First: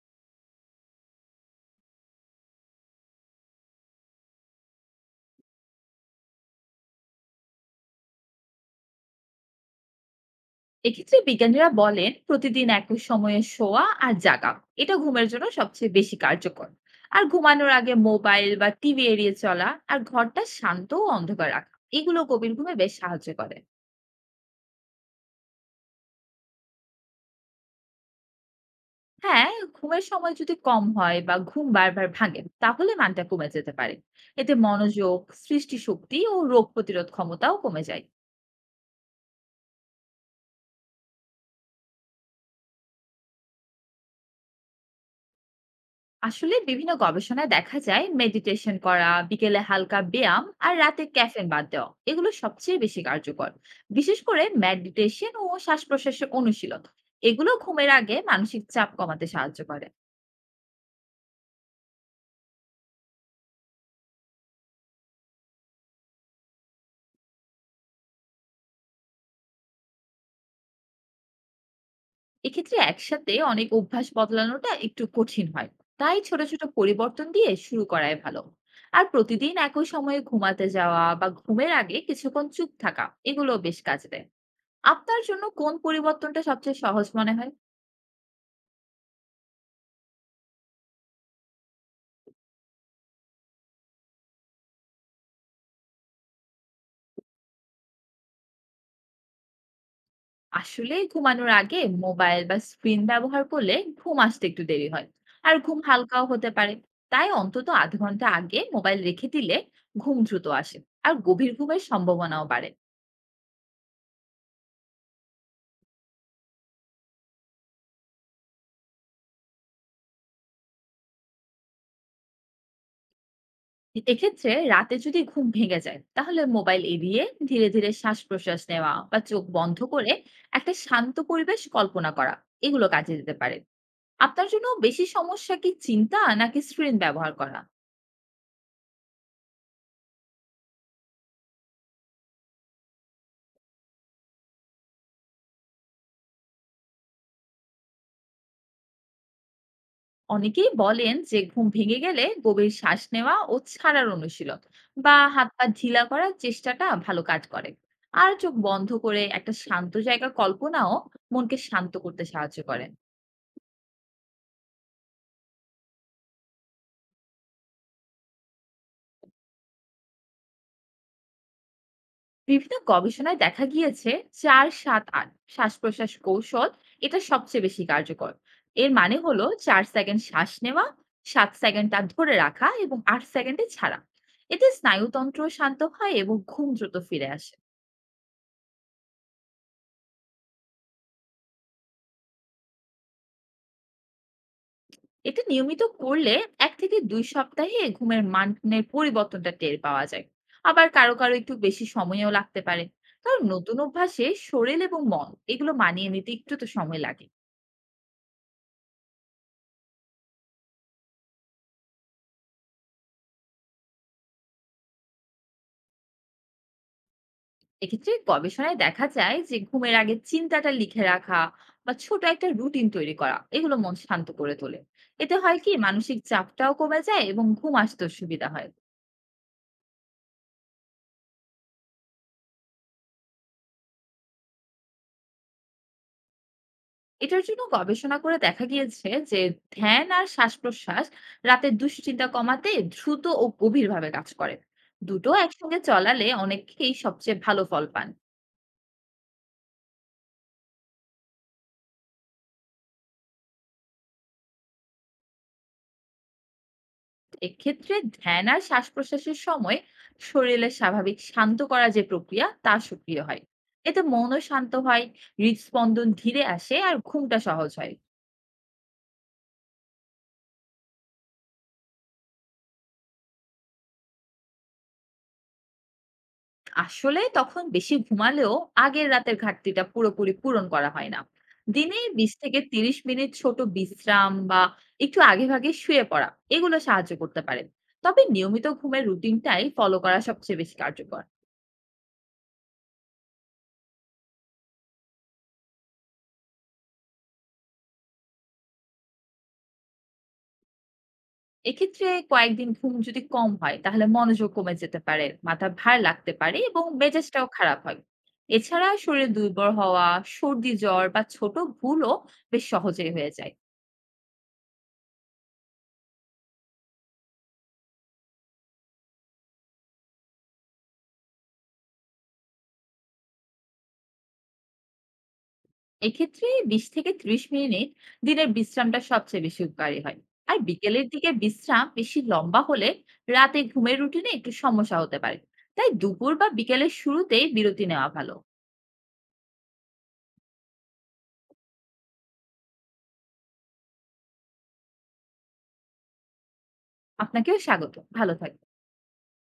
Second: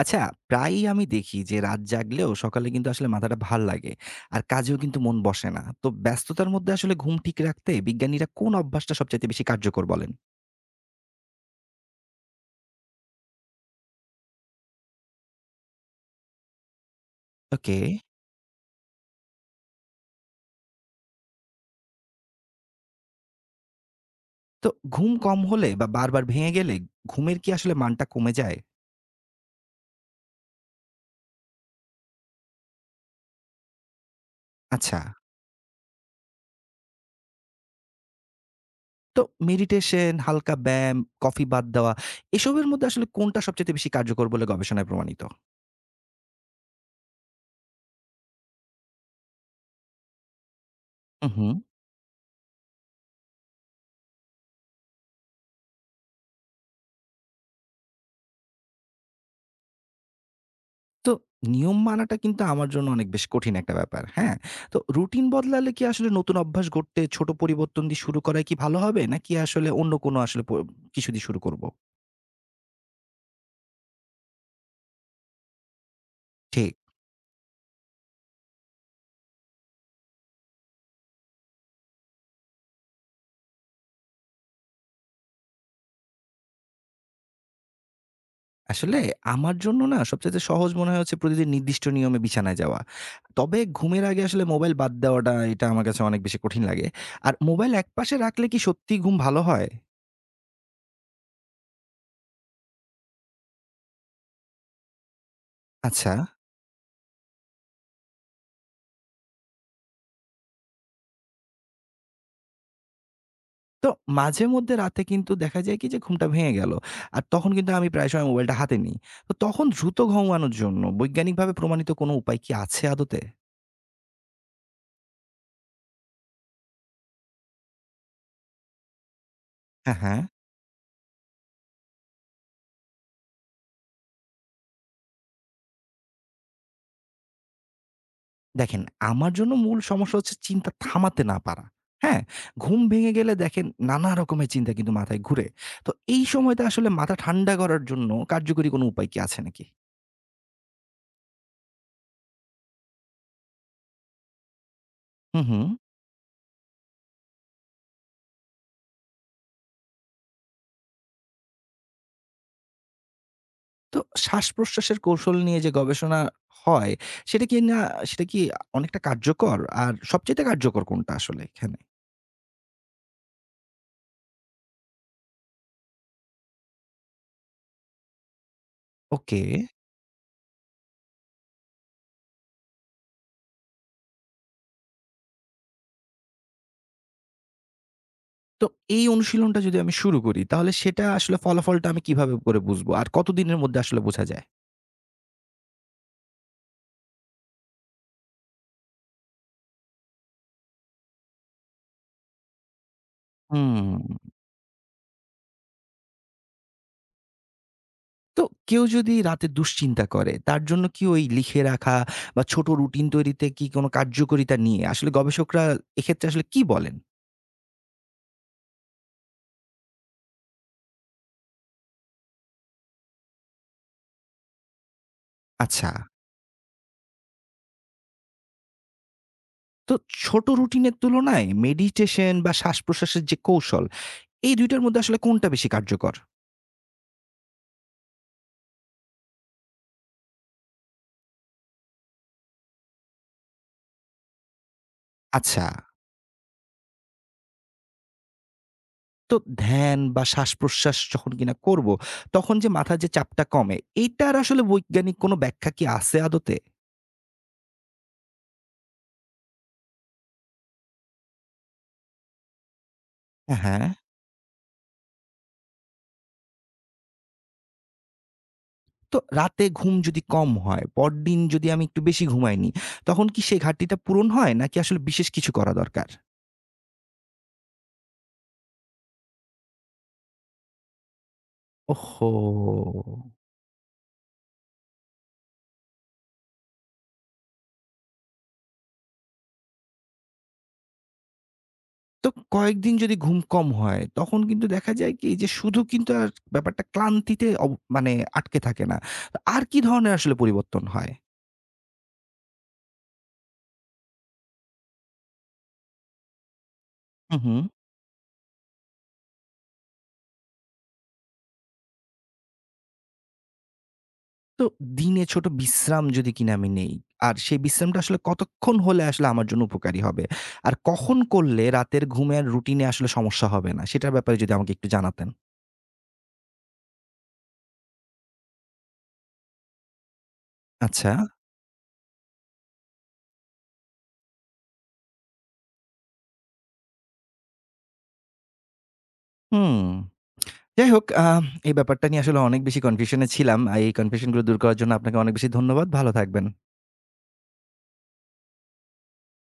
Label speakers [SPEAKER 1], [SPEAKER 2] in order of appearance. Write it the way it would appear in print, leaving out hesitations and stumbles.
[SPEAKER 1] আচ্ছা, প্রায়ই আমি দেখি যে রাত জাগলেও সকালে কিন্তু আসলে মাথাটা ভাল লাগে। আর কাজেও কিন্তু মন বসে না। তো ব্যস্ততার মধ্যে আসলে ঘুম ঠিক রাখতে বিজ্ঞানীরা কোন অভ্যাসটা সবচাইতে বেশি কার্যকর বলেন?
[SPEAKER 2] এক্ষেত্রে বিজ্ঞানীরা বলেন, প্রতিদিন একই সময়ে শোয়া আর জাগা এটা ঘুমের জন্য সবচেয়ে বেশি কার্যকর। আর ঘুমানোর
[SPEAKER 1] ওকে।
[SPEAKER 2] আগে মোবাইল বা টিভি এড়িয়ে চলা আর ঘরটা শান্ত ও অন্ধকার রাখা এগুলো গভীর ঘুমে বেশ সাহায্য করে।
[SPEAKER 1] তো ঘুম কম হলে বা বারবার ভেঙে গেলে ঘুমের কি আসলে মানটা কমে যায়?
[SPEAKER 2] হ্যাঁ, ঘুমের সময় যদি কম হয় বা ঘুম বারবার ভাঙে তাহলে মানটা কমে যেতে পারে। এতে
[SPEAKER 1] আচ্ছা।
[SPEAKER 2] মনোযোগ, সৃষ্টিশক্তি ও রোগ প্রতিরোধ ক্ষমতাও কমে যায়।
[SPEAKER 1] তো মেডিটেশন, হালকা ব্যায়াম, কফি বাদ দেওয়া এসবের মধ্যে আসলে কোনটা সবচাইতে বেশি কার্যকর বলে গবেষণায় প্রমাণিত?
[SPEAKER 2] আসলে বিভিন্ন গবেষণায় দেখা যায়, মেডিটেশন করা, বিকেলে হালকা ব্যায়াম আর রাতে
[SPEAKER 1] উহু।
[SPEAKER 2] ক্যাফেন বাদ দেওয়া এগুলো সবচেয়ে বেশি কার্যকর। বিশেষ করে মেডিটেশন ও শ্বাস প্রশ্বাসের অনুশীলন এগুলো ঘুমের আগে মানসিক চাপ কমাতে সাহায্য করে।
[SPEAKER 1] তো নিয়ম মানাটা কিন্তু আমার জন্য অনেক বেশ কঠিন একটা ব্যাপার। হ্যাঁ? তো রুটিন বদলালে কি আসলে নতুন অভ্যাস গড়তে ছোট পরিবর্তন দিয়ে শুরু করাই কি ভালো হবে? নাকি আসলে অন্য কোনো আসলে প কিছু দিয়ে শুরু করব?
[SPEAKER 2] এক্ষেত্রে একসাথে অনেক অভ্যাস বদলানোটা একটু কঠিন হয়, তাই ছোট ছোট
[SPEAKER 1] ঠিক।
[SPEAKER 2] পরিবর্তন দিয়ে শুরু করাই ভালো। আর প্রতিদিন একই সময়ে ঘুমাতে যাওয়া বা ঘুমের আগে কিছুক্ষণ চুপ থাকা এগুলো বেশ কাজে দেয়। আপনার জন্য কোন পরিবর্তনটা সবচেয়ে সহজ মনে হয়?
[SPEAKER 1] আসলে আমার জন্য না সবচাইতে সহজ মনে হয় হচ্ছে প্রতিদিন নির্দিষ্ট নিয়মে বিছানায় যাওয়া। তবে ঘুমের আগে আসলে মোবাইল বাদ দেওয়াটা এটা আমার কাছে অনেক বেশি কঠিন লাগে। আর মোবাইল একপাশে রাখলে কি সত্যিই ঘুম ভালো হয়?
[SPEAKER 2] আসলে ঘুমানোর আগে মোবাইল বা স্ক্রিন ব্যবহার করলে ঘুম আসতে একটু দেরি হয়, আর ঘুম
[SPEAKER 1] আচ্ছা।
[SPEAKER 2] হালকাও হতে পারে। তাই অন্তত আধ ঘন্টা আগে মোবাইল রেখে দিলে ঘুম দ্রুত আসে আর গভীর ঘুমের সম্ভাবনাও বাড়ে।
[SPEAKER 1] তো মাঝে মধ্যে রাতে কিন্তু দেখা যায় কি যে ঘুমটা ভেঙে গেল। আর তখন কিন্তু আমি প্রায় সময় মোবাইলটা হাতে নিই। তো তখন দ্রুত ঘুমানোর জন্য বৈজ্ঞানিকভাবে প্রমাণিত কোনো উপায় কি আছে আদতে?
[SPEAKER 2] এক্ষেত্রে রাতে যদি ঘুম ভেঙে যায় তাহলে মোবাইল এড়িয়ে ধীরে ধীরে শ্বাস প্রশ্বাস নেওয়া বা চোখ বন্ধ
[SPEAKER 1] হ্যাঁ,
[SPEAKER 2] করে
[SPEAKER 1] হ্যাঁ।
[SPEAKER 2] একটা শান্ত পরিবেশ কল্পনা করা এগুলো কাজে দিতে পারে। আপনার জন্য বেশি সমস্যা কি চিন্তা নাকি স্ক্রিন ব্যবহার করা?
[SPEAKER 1] দেখেন, আমার জন্য মূল সমস্যা হচ্ছে চিন্তা থামাতে না পারা। হ্যাঁ? ঘুম ভেঙে গেলে দেখেন নানা রকমের চিন্তা কিন্তু মাথায় ঘুরে। তো এই সময়টা আসলে মাথা ঠান্ডা করার জন্য কার্যকরী কোনো উপায় কি আছে নাকি?
[SPEAKER 2] অনেকেই বলেন যে ঘুম ভেঙে গেলে গভীর শ্বাস নেওয়া ও ছাড়ার অনুশীলন বা
[SPEAKER 1] হু,
[SPEAKER 2] হাত
[SPEAKER 1] হু।
[SPEAKER 2] পা ঢিলা করার চেষ্টাটা ভালো কাজ করে। আর চোখ বন্ধ করে একটা শান্ত জায়গা কল্পনাও মনকে শান্ত করতে সাহায্য করে।
[SPEAKER 1] তো শ্বাস-প্রশ্বাসের কৌশল নিয়ে যে গবেষণা হয়, সেটা কি না সেটা কি অনেকটা কার্যকর? আর সবচাইতে কার্যকর কোনটা আসলে এখানে?
[SPEAKER 2] বিভিন্ন গবেষণায় দেখা গিয়েছে, চার সাত আট শ্বাস প্রশ্বাস কৌশল এটা সবচেয়ে বেশি কার্যকর। এর মানে
[SPEAKER 1] ওকে।
[SPEAKER 2] হলো চার সেকেন্ড শ্বাস নেওয়া, সাত সেকেন্ড তা ধরে রাখা এবং আট সেকেন্ডে ছাড়া। এতে স্নায়ুতন্ত্র শান্ত হয় এবং ঘুম দ্রুত ফিরে আসে।
[SPEAKER 1] তো এই অনুশীলনটা যদি আমি শুরু করি, তাহলে সেটা আসলে ফলাফলটা আমি কিভাবে করে বুঝবো? আর কতদিনের মধ্যে আসলে বোঝা যায়?
[SPEAKER 2] এটা নিয়মিত করলে ১ থেকে ২ সপ্তাহে ঘুমের মানের পরিবর্তনটা টের পাওয়া যায়। আবার কারো একটু বেশি সময়ও লাগতে পারে। কারণ নতুন অভ্যাসে
[SPEAKER 1] হুম।
[SPEAKER 2] শরীর এবং মন এগুলো মানিয়ে নিতে একটু তো সময় লাগে।
[SPEAKER 1] তো কেউ যদি রাতে দুশ্চিন্তা করে, তার জন্য কি ওই লিখে রাখা বা ছোট রুটিন তৈরিতে কি কোনো কার্যকরিতা নিয়ে আসলে গবেষকরা এক্ষেত্রে আসলে কি বলেন?
[SPEAKER 2] এক্ষেত্রে গবেষণায় দেখা যায় যে ঘুমের আগে চিন্তাটা লিখে রাখা বা ছোট একটা রুটিন তৈরি করা এগুলো মন শান্ত করে তোলে। এতে হয় কি
[SPEAKER 1] আচ্ছা।
[SPEAKER 2] মানসিক চাপটাও কমে যায় এবং ঘুম আসতেও সুবিধা হয়।
[SPEAKER 1] তো ছোট রুটিনের তুলনায় মেডিটেশন বা শ্বাস-প্রশ্বাসের যে কৌশল এই ২ টার মধ্যে আসলে কোনটা বেশি কার্যকর?
[SPEAKER 2] এটার জন্য গবেষণা করে দেখা গিয়েছে যে ধ্যান আর শ্বাসপ্রশ্বাস রাতে দুশ্চিন্তা কমাতে দ্রুত ও গভীরভাবে কাজ করে। দুটো
[SPEAKER 1] আচ্ছা,
[SPEAKER 2] একসঙ্গে চলালে অনেকেই সবচেয়ে ভালো ফল পান।
[SPEAKER 1] তো ধ্যান বা শ্বাসপ্রশ্বাস যখন কিনা করব, তখন যে মাথার যে চাপটা কমে, এইটার আসলে বৈজ্ঞানিক কোনো ব্যাখ্যা কি আছে আদতে?
[SPEAKER 2] এক্ষেত্রে ধ্যান আর শ্বাস প্রশ্বাসের সময় শরীরের স্বাভাবিক শান্ত করা যে প্রক্রিয়া তা সক্রিয় হয়।
[SPEAKER 1] হ্যাঁ।
[SPEAKER 2] এতে মনও শান্ত হয়, হৃদস্পন্দন ধীরে আসে আর ঘুমটা সহজ হয়।
[SPEAKER 1] তো রাতে ঘুম যদি কম হয়, পরদিন যদি আমি একটু বেশি ঘুমাই নি, তখন কি সেই ঘাটতিটা পূরণ হয় নাকি আসলে বিশেষ কিছু করা দরকার?
[SPEAKER 2] আসলে তখন বেশি ঘুমালেও আগের রাতের ঘাটতিটা পুরোপুরি পূরণ করা হয় না। দিনে ২০ থেকে ৩০
[SPEAKER 1] ওহহো!
[SPEAKER 2] মিনিট ছোট বিশ্রাম বা একটু আগেভাগে শুয়ে পড়া এগুলো সাহায্য করতে পারে। তবে নিয়মিত ঘুমের রুটিনটাই ফলো করা সবচেয়ে বেশি কার্যকর।
[SPEAKER 1] তো কয়েকদিন যদি ঘুম কম হয়, তখন কিন্তু দেখা যায় কি যে শুধু কিন্তু আর ব্যাপারটা ক্লান্তিতে অব মানে আটকে থাকে না। আর কি ধরনের আসলে পরিবর্তন হয়?
[SPEAKER 2] এক্ষেত্রে কয়েকদিন ঘুম যদি কম হয় তাহলে মনোযোগ কমে যেতে পারে, মাথা ভার লাগতে পারে এবং
[SPEAKER 1] হু,
[SPEAKER 2] মেজাজটাও
[SPEAKER 1] হু।
[SPEAKER 2] খারাপ হয়। এছাড়া শরীর দুর্বল হওয়া, সর্দি জ্বর বা ছোট ভুলও বেশ সহজেই হয়ে যায়।
[SPEAKER 1] তো দিনে ছোট বিশ্রাম যদি কিনা আমি নেই, আর সেই বিশ্রামটা আসলে কতক্ষণ হলে আসলে আমার জন্য উপকারী হবে? আর কখন করলে রাতের ঘুমের রুটিনে আসলে সমস্যা হবে না? সেটার ব্যাপারে যদি আমাকে একটু জানাতেন।
[SPEAKER 2] এক্ষেত্রে ২০ থেকে ৩০ মিনিট দিনের বিশ্রামটা সবচেয়ে বেশি উপকারী হয়। আর বিকেলের
[SPEAKER 1] আচ্ছা,
[SPEAKER 2] দিকে বিশ্রাম বেশি লম্বা হলে রাতে ঘুমের রুটিনে একটু সমস্যা হতে পারে। তাই দুপুর বা বিকেলের শুরুতেই বিরতি নেওয়া ভালো।
[SPEAKER 1] হুম। যাই হোক আ এই ব্যাপারটা নিয়ে আসলে অনেক বেশি কনফিউশন এ ছিলাম। আর এই কনফিউশন গুলো দূর করার জন্য আপনাকে অনেক বেশি ধন্যবাদ। ভালো থাকবেন।
[SPEAKER 2] আপনাকেও স্বাগত। ভালো থাকবেন।